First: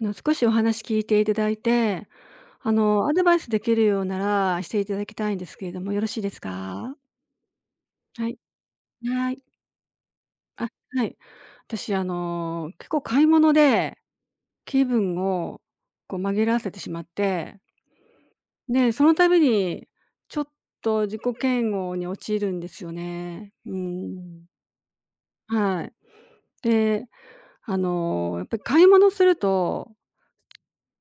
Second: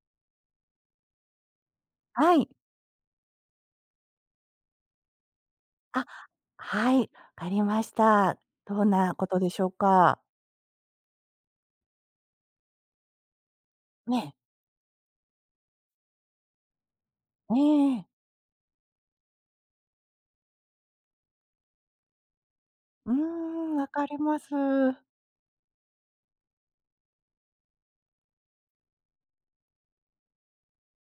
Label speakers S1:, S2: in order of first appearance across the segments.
S1: 少しお話聞いていただいて、
S2: はい。
S1: アドバイスできるようならしていただきたいんですけれども、よろ
S2: あ、
S1: しいです
S2: は
S1: か？
S2: い、わかりまし
S1: は
S2: た。
S1: い。
S2: どんなこ
S1: は
S2: と
S1: い。
S2: でしょうか？
S1: あ、はい。私、結構買い物で
S2: ね。
S1: 気分をこう紛らわせてしまって、
S2: えええ
S1: で、その度にちょっと自己嫌悪に陥るんですよ
S2: うー
S1: ね。う
S2: ん、わかりま
S1: ん。
S2: す。
S1: はい。で、やっぱり買い物すると、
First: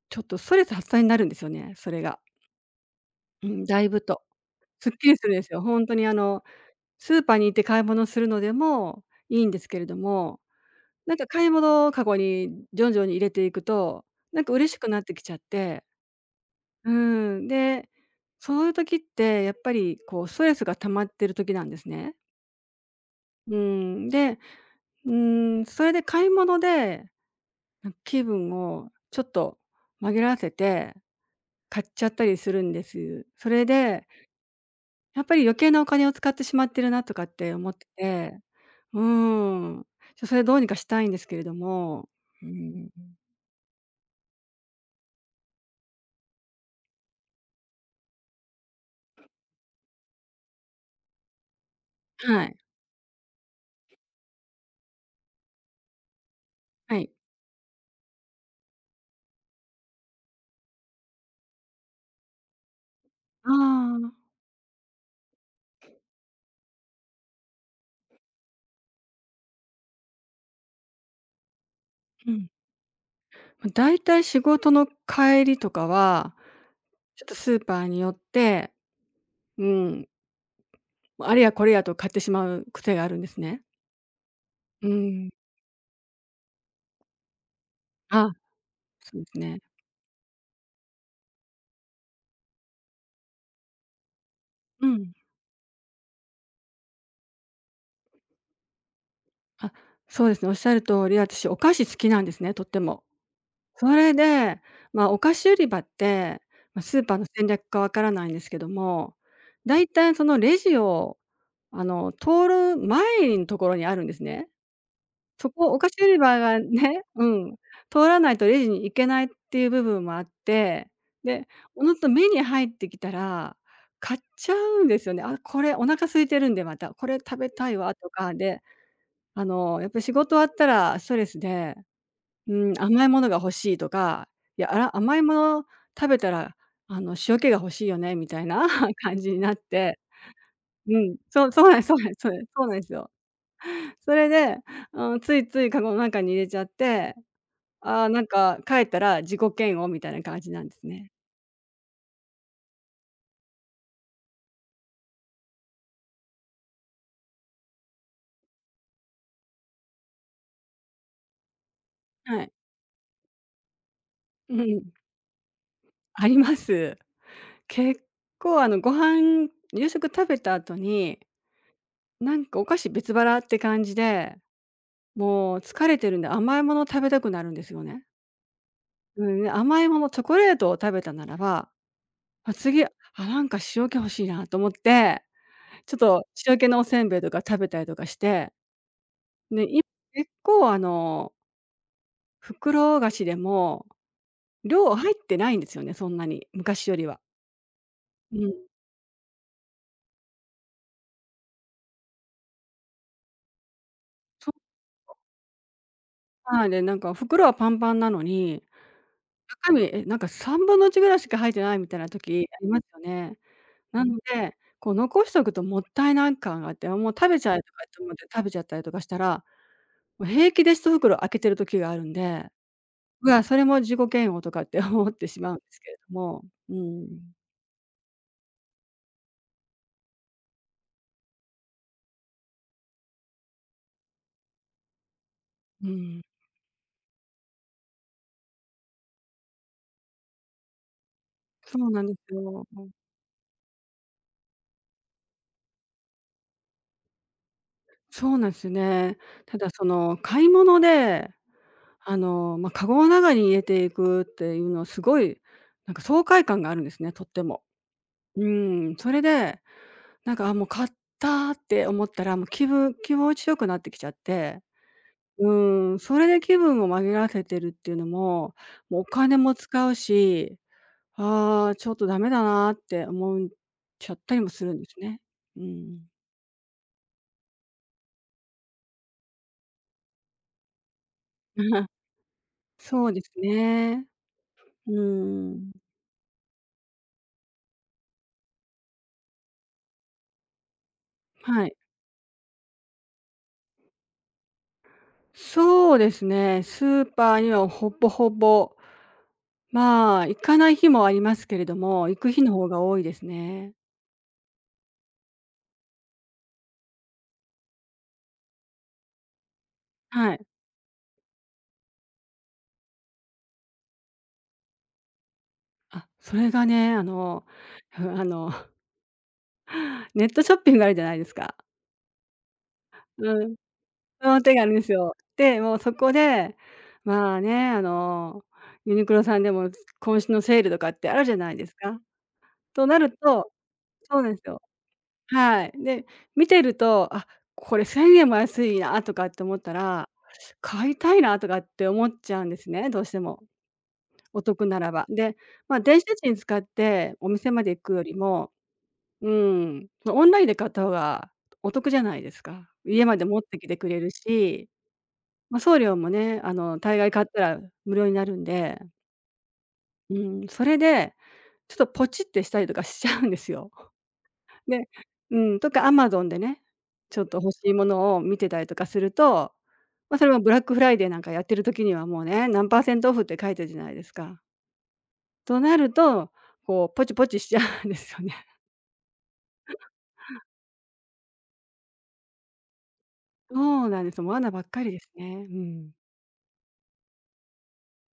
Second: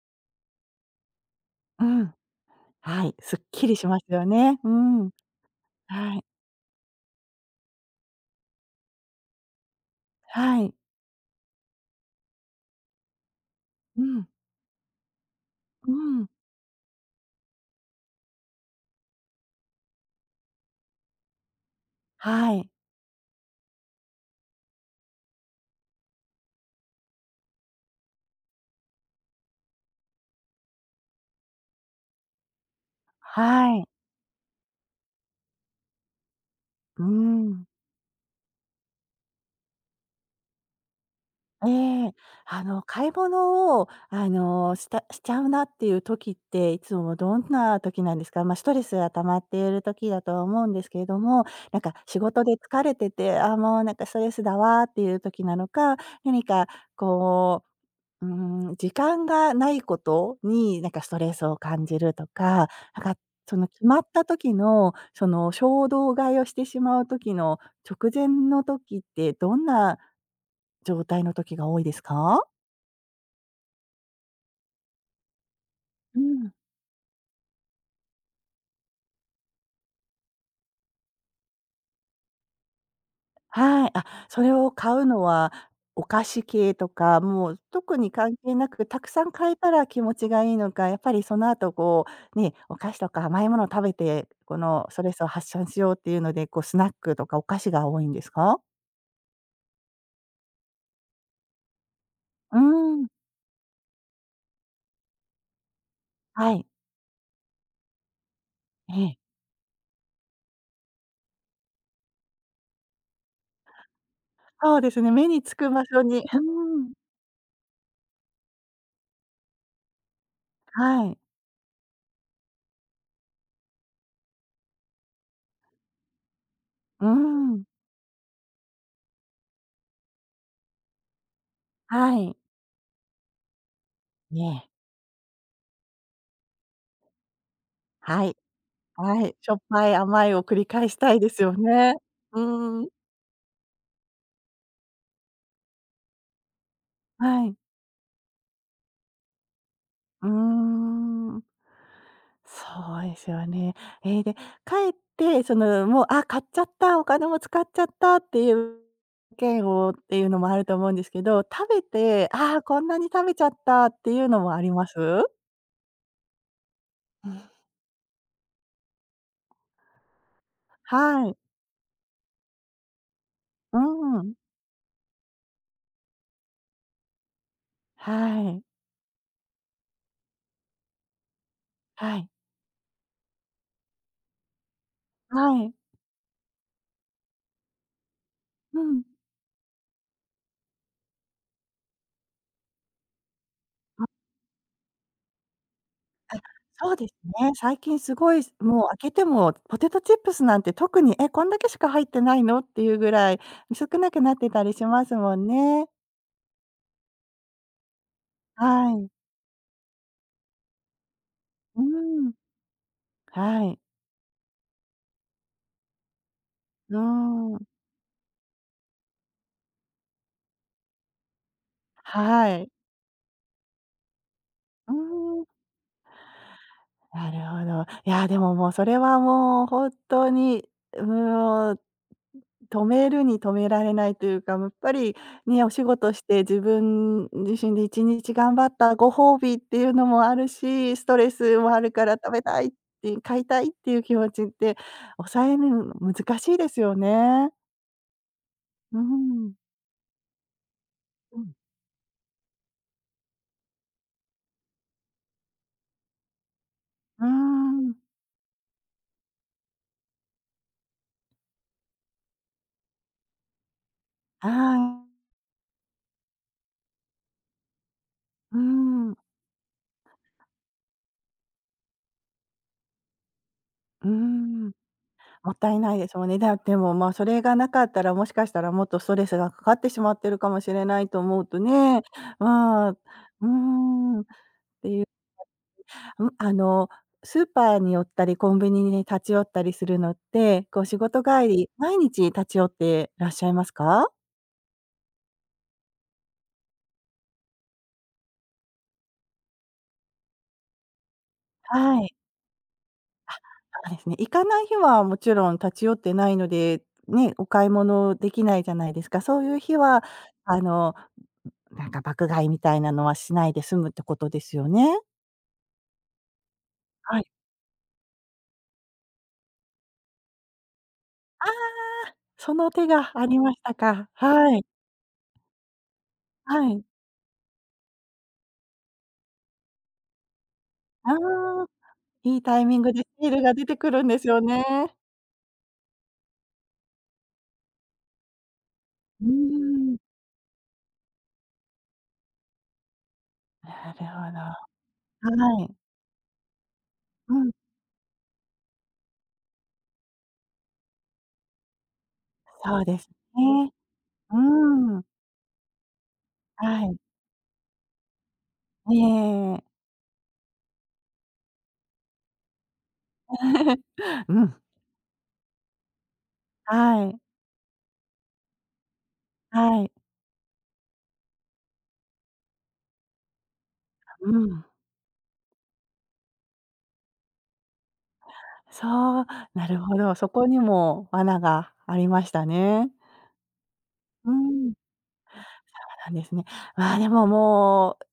S1: ちょっとストレス発散になるんですよね、
S2: う
S1: それ
S2: ん。
S1: が。
S2: はい、すっ
S1: うん、
S2: きり
S1: だ
S2: し
S1: い
S2: ま
S1: ぶ
S2: す
S1: と。
S2: よね。う
S1: すっき
S2: ん。
S1: りするんですよ。ほんとに
S2: はい。
S1: スーパーに行って買い物するのでもいいんですけれども、
S2: はい。
S1: なんか買い物かごに徐々に入れていく
S2: う
S1: と、
S2: ん。
S1: なんか嬉しくなってきちゃって、
S2: うん。
S1: で、そういう時ってやっぱりこうストレスが溜まってる時なんですね。
S2: はい。
S1: うーで、それで買い物で、気分をちょっと紛らわせて買っちゃったりするんです。それ
S2: はい。
S1: でやっぱり余計なお金を使ってしまってるな
S2: う
S1: とかって
S2: ん。
S1: 思ってて、うーん。それどうにかしたいんですけれど
S2: え
S1: も。
S2: え、
S1: うーん。
S2: 買い物を、したしちゃうなっていう時って、いつもどんな時なんですか？まあ、ストレスが溜まっている時だとは思うんですけれども、なんか仕
S1: は
S2: 事で
S1: い、
S2: 疲れてて、あーもうなんかストレスだわーっていう時なのか、何か
S1: はい。
S2: こう、時間がないことに、なんかストレスを感じるとか、なんか
S1: あ
S2: その決まった
S1: あ、
S2: 時の、その衝動買いをしてしまう時の直前の時って、どんな状態の時が多いです
S1: う
S2: か？
S1: ん。ま、大体仕事の帰りとか
S2: う
S1: は、
S2: ん。
S1: ちょっとスーパーに寄って、うん、あれやこれやと買ってしまう癖があるんですね。
S2: はい。あ、それを
S1: う
S2: 買うの
S1: ーん。
S2: は、お菓子系とか、もう特に
S1: あ、
S2: 関係なく、たく
S1: そ
S2: さ
S1: うで
S2: ん
S1: す
S2: 買え
S1: ね。
S2: たら気持ちがいいのか、やっぱりその後こう、ね、お菓子とか甘いものを食べて、この
S1: う
S2: ストレ
S1: ん。
S2: スを発散しようっていうので、こうスナックとかお菓子が多いんですか？
S1: あ、そうですね、おっしゃる通り、私お菓子好きなんですね、
S2: うー
S1: とっても。
S2: ん、
S1: それで、まあ、お菓子売り場って、
S2: はい。
S1: まあ、スーパーの戦略かわからないんですけど
S2: え
S1: も、
S2: え。
S1: だいたいそのレジを、通る前のところにあるんですね。
S2: そうですね、目に
S1: そ
S2: つ
S1: こ、
S2: く
S1: お
S2: 場
S1: 菓
S2: 所
S1: 子売り
S2: にう
S1: 場
S2: ー
S1: が
S2: ん、
S1: ねうん、通らないとレジに行けないっていう部分もあって、
S2: はい。
S1: で、おのずと目に入ってきたら、買っちゃうんですよね。あ、これお腹空いてるんでまた、
S2: う
S1: こ
S2: ー
S1: れ食べ
S2: ん、
S1: たいわとかで、やっぱり仕事終わったらストレスで
S2: はい。
S1: うん、甘いものが欲しいとか、い
S2: ね、
S1: や、あら、甘いもの食べたら、塩気が欲しいよね
S2: は
S1: み
S2: い、
S1: たいな 感
S2: は
S1: じ
S2: い。
S1: に
S2: し
S1: な
S2: ょ
S1: っ
S2: っぱい、
S1: て、
S2: 甘いを繰り返し
S1: う
S2: た
S1: ん、
S2: いです
S1: そう、
S2: よ
S1: そうなんです
S2: ね。
S1: そうなんですそうなん
S2: う
S1: ですそうなん
S2: ー
S1: で
S2: ん、
S1: すよ。それで、うん、ついついカゴの中に入れちゃって、
S2: はい。
S1: ああ、なんか帰ったら自己嫌悪みたいな
S2: う
S1: 感じなんで
S2: ー
S1: すね。
S2: ん、そうですよね。で、帰って、その、もう、あ、買っちゃった、お金も使っちゃったっていう件をっていうのもあると思うんですけど、食べて、
S1: はい。
S2: あーこんなに食べちゃったっていうのも
S1: う
S2: あり
S1: ん、
S2: ます？
S1: あります。
S2: うん。
S1: 結構ご飯夕食食べた後に、
S2: はい。
S1: なんかお菓子別腹って
S2: う
S1: 感じ
S2: ん。
S1: で、もう疲れてるんで甘いもの食べたくなるんですよね。
S2: はい。
S1: うん、甘いもの、チョコレートを食べたならば、
S2: はい。
S1: あ、次、あ、なんか塩気欲しいなと思って、
S2: はい。
S1: ちょっと塩気のおせんべいとか食べたりとかして、
S2: うん。
S1: で、結構袋菓子でも
S2: あ、
S1: 量入ってないんですよね、そんなに、昔
S2: そう
S1: より
S2: です
S1: は。
S2: ね。最近すご
S1: う
S2: い、
S1: ん。
S2: もう開けてもポテトチップスなんて特に、え、こんだけしか入ってないのっていうぐらい、少なくなって
S1: そ
S2: た
S1: う
S2: りしますもんね。
S1: はい、で、なんか袋はパンパンなのに、
S2: はい。
S1: 中身、なんか3分の1ぐらいしか入ってない
S2: う
S1: みたいな
S2: ーん、
S1: 時ありますよね。
S2: はい。
S1: なので、こう残しとくともったいない感があって、
S2: う
S1: あ、
S2: ー
S1: もう食べちゃえ
S2: ん、
S1: とかって思って食べちゃったりとかしたら平気で一袋開けてる時があるんで、
S2: はい。
S1: うわ、それも自己嫌悪とかって
S2: うー
S1: 思ってし
S2: ん、
S1: まうんですけれども、うん、
S2: なるほど。いや、でも、もう、それはもう本当に、もう、止めるに止められないというか、やっぱりね、お仕
S1: う
S2: 事
S1: ん、
S2: して自分自身で1日頑張ったご褒美っていうのもあるし、ストレスも
S1: そ
S2: あ
S1: う
S2: る
S1: な
S2: か
S1: んで
S2: ら食
S1: す
S2: べた
S1: よ。
S2: いって買いたいっていう気持ちって抑えるの難しいですよね。
S1: そうなんですよ
S2: うー
S1: ね。
S2: ん。
S1: ただその、買い物で、
S2: うん。
S1: ま、カゴの中に入れていくっていうのすごい、なんか爽快感があるんですね、と
S2: う
S1: っ
S2: ー
S1: ても。
S2: ん。
S1: うん、それで、なんか、あ、もう買ったって思ったら、もう気持ちよくなってきちゃっ
S2: は
S1: て、
S2: い。
S1: うん、それで気分を紛らわせてるっていうのも、
S2: うー
S1: もうお
S2: ん。
S1: 金も使うしああ、ちょっとダメだなって思う
S2: う
S1: ち
S2: ー
S1: ゃったりもす
S2: ん。
S1: るんですね。
S2: もっ
S1: う
S2: たいない
S1: ん。
S2: でしょうね。で、まあ、それがなかったら、もしかしたらもっとストレスがかかってしまってるかもしれないと思うと ね、まあ、う
S1: そうです
S2: ー
S1: ね。
S2: ん、って
S1: う
S2: いう、
S1: ーん。
S2: うん、あの、スーパーに寄ったり、コンビニに立ち寄ったりするのって、こう仕事帰
S1: は
S2: り、
S1: い。
S2: 毎日立ち寄ってらっしゃいますか？
S1: そうですね、スーパーにはほぼほぼ、まあ、行かない日もありますけれど
S2: は
S1: も、
S2: い、
S1: 行く日の方が多いですね。
S2: そうですね。行かない日はもちろん立ち寄ってないので、ね、お買い物できないじゃないですか。そういう日は、
S1: はい。
S2: あの、なんか爆買いみたいなのはしないで済むってことですよね？
S1: あ、それがね、あ
S2: はい。
S1: の、ふあの、ネットショッピングあるじゃないですか。
S2: その手があり
S1: う
S2: ま
S1: ん。
S2: したか。
S1: その手
S2: は
S1: が
S2: い。
S1: あるんですよ。で、もうそこで、
S2: はい。
S1: まあね、ユニクロさんでも今週のセールとかって
S2: あ
S1: あるじゃない
S2: あ、
S1: ですか。
S2: いいタイミン
S1: と
S2: グ
S1: な
S2: でシ
S1: る
S2: ール
S1: と
S2: が出てくるんで
S1: そう
S2: す
S1: なんで
S2: よ
S1: すよ。
S2: ね。
S1: はい。で、見てると、あ、これ ¥1000 も安いなと
S2: う
S1: かって思った
S2: ーん。
S1: ら、買いたいなとかって思っちゃうんですね、どうしても、
S2: なるほ
S1: お得な
S2: ど。
S1: らば。で、
S2: はい。
S1: まあ、電子レンジに使ってお
S2: う
S1: 店
S2: ん、
S1: まで行くよりも、うん、オンラインで買った方がお得じゃないですか。
S2: そうで
S1: 家
S2: す
S1: まで持ってき
S2: ね。
S1: てくれる
S2: う
S1: し
S2: ーん。
S1: ま、送料もね、
S2: は
S1: 大
S2: い。
S1: 概買ったら無料になるんで、
S2: ええ
S1: うん、それで、ちょっとポチってしたりとか しちゃうんですよ。
S2: うん。
S1: でうん、とか Amazon でね、
S2: は
S1: ちょっ
S2: い。
S1: と欲しいものを見てたりとかすると、
S2: はい。
S1: ま、それもブラックフライデーなんかやってる時にはもうね、何％パーセントオフって書いてるじゃないです
S2: う
S1: か。
S2: ん。
S1: となると、こうポチポチしちゃうんですよね。
S2: そう、なるほど、そこにも罠がありましたね。
S1: そうなんです。も
S2: う
S1: う罠ばっ
S2: ん。
S1: かりですね。うん。
S2: なんですね。まあ、でももう、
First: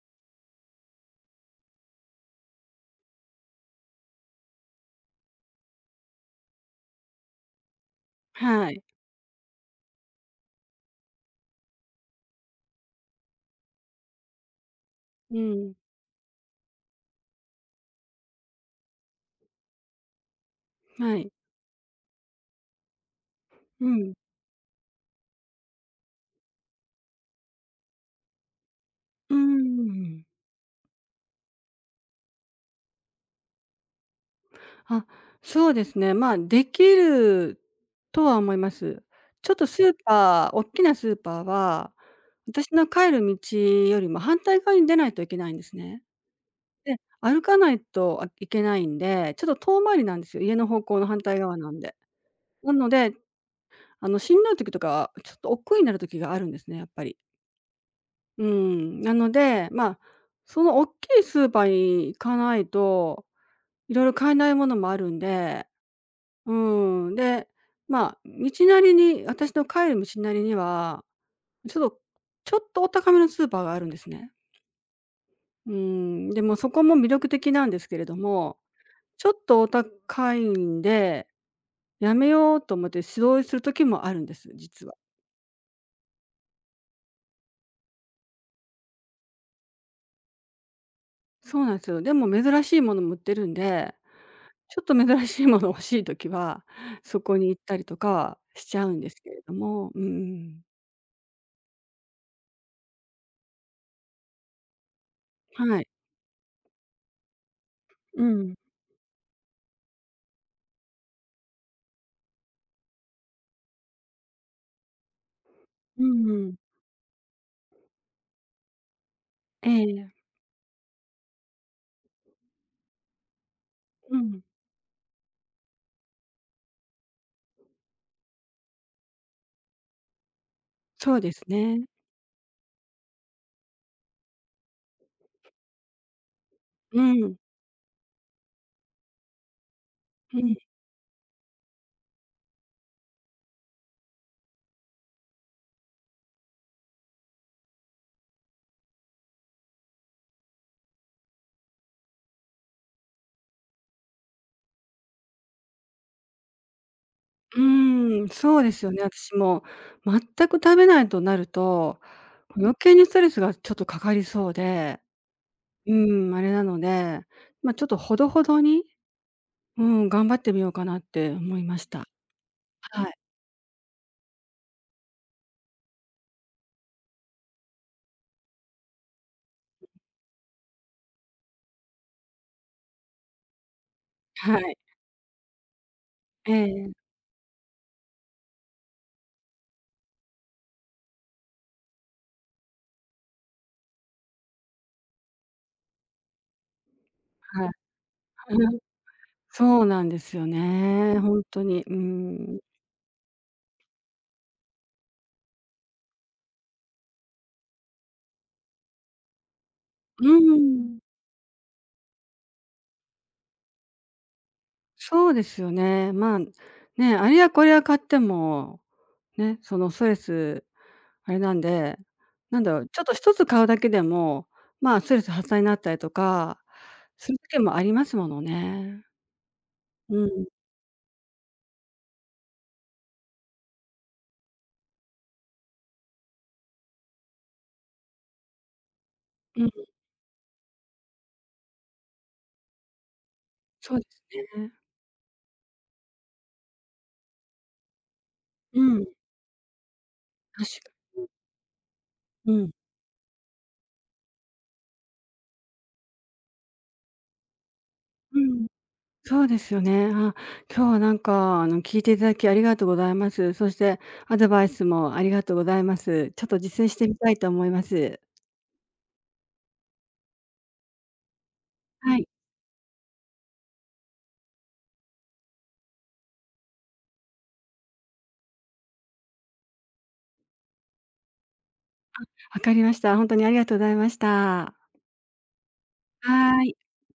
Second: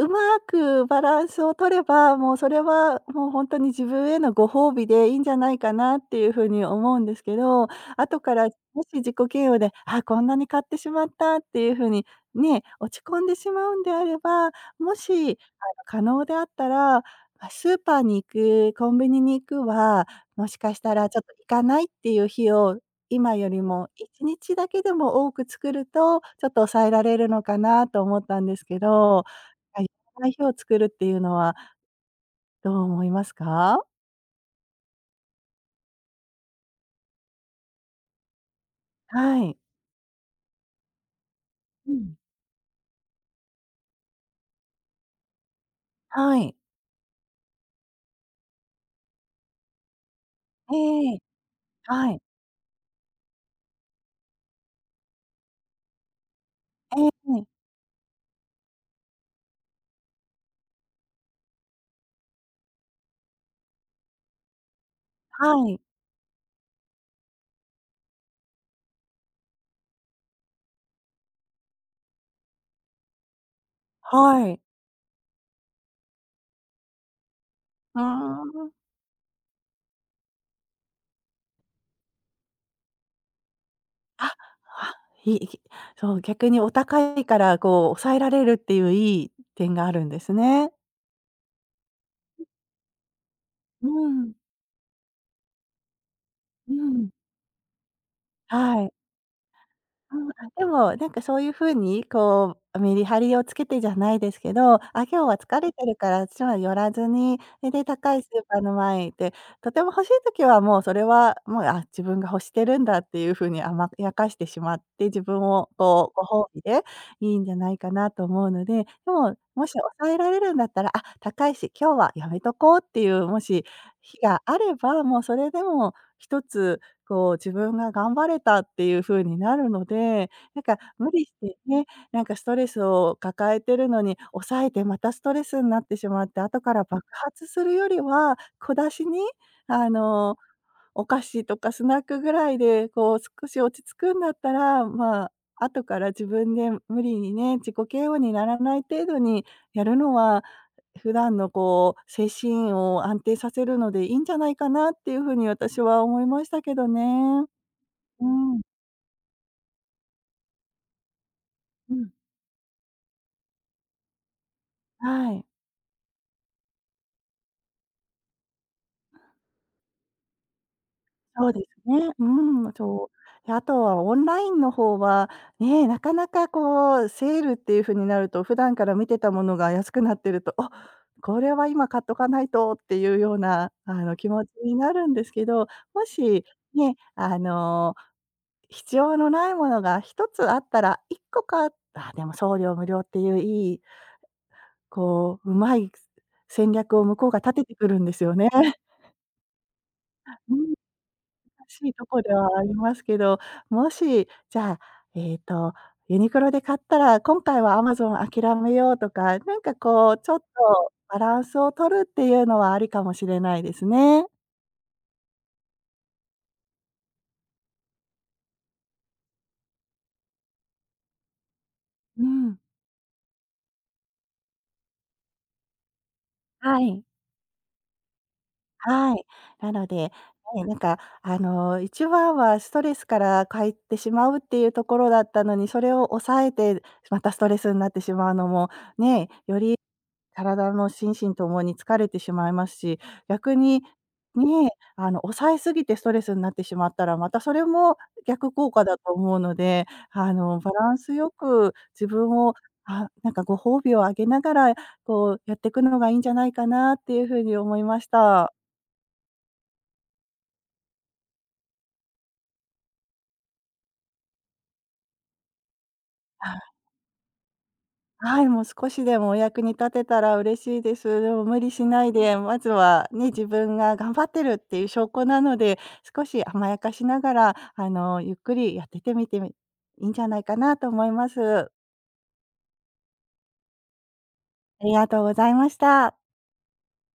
S2: ううまくバランスを取れば、もうそれはもう本当に自分へのご褒美でいいんじゃないかなっていうふうに思うんですけど、後から
S1: はい。
S2: もし自己嫌悪で、あ、こんなに買ってしまったっていうふうにね、落ち込んでしまうんであれば、もし、あの、
S1: うん。
S2: 可能であったら、ま、スーパーに行く、コンビニに行くは、もしかしたら
S1: は
S2: ちょっと
S1: い。
S2: 行かないっていう日を今より
S1: う
S2: も
S1: ん。
S2: 1日だけでも多く作ると、ちょっと抑えられるのかなと思ったんですけど、
S1: うー
S2: あ、やら
S1: ん。
S2: ないろ日を作るっていうのはどう思いますか？
S1: あ、そうですね。まあ、できるとは思います。
S2: は
S1: ちょっ
S2: い。
S1: とスーパー大きなスーパー
S2: う
S1: は、
S2: ん。
S1: 私の帰る道よりも反対側に出ないといけないんですね。
S2: はい。
S1: で、歩かないと、あ、いけないんで、ちょっと遠回りなんですよ、家の
S2: え
S1: 方向の反
S2: え
S1: 対側なんで。
S2: はい。
S1: なので、しんどい時とかは、ちょっと億劫になる時があるんですね、やっぱ
S2: え
S1: り。
S2: えええ。
S1: うん、なので、まあ、その大きいスーパーに行かないと、いろいろ買えないものもあるんで
S2: はい。
S1: うん、で、まあ、道なりに私の帰る道なりには、ちょっとちょっとお高めのスーパーがあるんですね。
S2: はい。
S1: うん、でもそこも魅力的なんですけ
S2: うー
S1: れども、
S2: ん。
S1: ちょっとお高いんで、やめようと思って素通りする時もあるん
S2: あ、
S1: です、実は。
S2: あ、いいきそう、逆にお高いからこう抑えられるっていういい点があるんですね。
S1: そうなんですよ。でも珍しいものも売ってるん
S2: う
S1: で、
S2: ん、
S1: ちょっと珍しいもの欲しい時は、
S2: うん。
S1: そこに行ったりとかはしち
S2: は
S1: ゃ
S2: い。
S1: うんですけれども、うんう
S2: うん、あ、
S1: ん。
S2: でも、なんかそういう風に、こう、メリハリをつけてじゃないですけど、あ、今日は疲れ
S1: は
S2: て
S1: い。
S2: るから私は寄らずに、それで高
S1: う
S2: いスー
S1: ん。
S2: パーの前へ行って、とても欲しい時はもうそれは、もう、あ、自分が欲してるんだっていう風に甘やかしてしまって、自分を
S1: う
S2: こう、
S1: ん
S2: ご
S1: う
S2: 褒
S1: ん。
S2: 美でいいんじゃないかなと思うので、でも、も
S1: え
S2: し
S1: え。
S2: 抑えられるんだったら、あ、高いし、今日はやめとこうっていう、もし
S1: う
S2: 日
S1: ん。
S2: があれば、もうそれでも一つこう自分が頑張れたっていう風になるので、なんか無
S1: そう
S2: 理
S1: で
S2: し
S1: す
S2: て
S1: ね。
S2: ね、なんかストレスを抱えてるのに、抑えてまたストレスになってしまって、後から
S1: う
S2: 爆
S1: ん、
S2: 発するよりは、小出しに、あの、
S1: うん、
S2: お菓子とかスナックぐらいで、こう少し落ち着くんだったら、まあ、後から自分で無理にね、自己嫌悪にならない程度にやるのは、普段のこう、精神を安定させるのでいいんじゃないかなっていう風に私は思いましたけどね。
S1: うー
S2: う
S1: ん、そ
S2: ん、
S1: うですよね、私も全く食べないとなる
S2: う
S1: と、
S2: ん、
S1: 余計にストレスがちょっとかかりそうで、
S2: はい、
S1: あれなので、ま、ちょっとほどほどに、頑張ってみようかなって
S2: そう
S1: 思
S2: で
S1: いまし
S2: す
S1: た。
S2: ね。うん、
S1: は
S2: そ
S1: い、
S2: う。で、あとはオンラインの方は、ね、なかなかこうセールっていう風になると、普段から見てたものが安くなってると、「あ、これは今買っとかないと」っていうような、あの、気持ち
S1: はい、
S2: になるんですけど、もし、
S1: ええ
S2: ね、あの、必要のないものが一つあったら、一個買うあ、でも送料無料っていういい、こう、うまい戦略を向こうが立て
S1: はい、
S2: てくるんですよね。
S1: うん、そうなんですよ
S2: うん。
S1: ね、ほんとに、
S2: し
S1: う
S2: い
S1: ー
S2: とこでは
S1: ん、
S2: ありますけど、もし、じゃあ、えっと、ユニクロで買ったら、今回はアマゾン諦めようとか、なんかこう、
S1: うー
S2: ちょっと
S1: ん。
S2: バランスを取るっていうのはありかもしれないですね。
S1: そうですよね。まあ、ね、あれやこれや買っても、ね、そのストレス、あれなんで、
S2: うん。
S1: なんだろう、ちょっと一つ買うだけでも、まあ、ストレス発散になったりとか、
S2: はい。
S1: する時もありますものね。
S2: はい。なので、
S1: うん、
S2: ね、なんか、あの、一番はストレスから帰ってしまうっていうところだったのに、それを抑えて、またストレスになってしまうのも、ね、よ
S1: うん、
S2: り体の心身ともに疲れてしまいますし、逆に、
S1: そうです
S2: ね、
S1: ね。
S2: あの、抑えすぎてストレスになってしまったら、またそれも逆効
S1: う
S2: 果だ
S1: ん、
S2: と
S1: 確
S2: 思うので、あの、
S1: かに
S2: バランスよく自分
S1: う
S2: を、
S1: ん、
S2: あ、なんかご褒美をあげながら、こうやっていくのがいいんじゃないかなっていうふうに思いまし
S1: う
S2: た。
S1: ん、そうですよね。あ、今日はなんか、聞いていただきありがとうございます。そしてアドバイスもありがとうございます。ちょっと実践してみたいと思います。
S2: はい、もう少しでもお役に立てたら嬉しいです。でも無理しない
S1: はい。
S2: で、まずはね、自分が頑張ってるっていう証拠なので、少し甘やかしながら、あの、ゆっくりやってみていいんじゃないかなと思います。
S1: わかりました。本当にありがとうございました。
S2: ありがとうございました。
S1: はーい。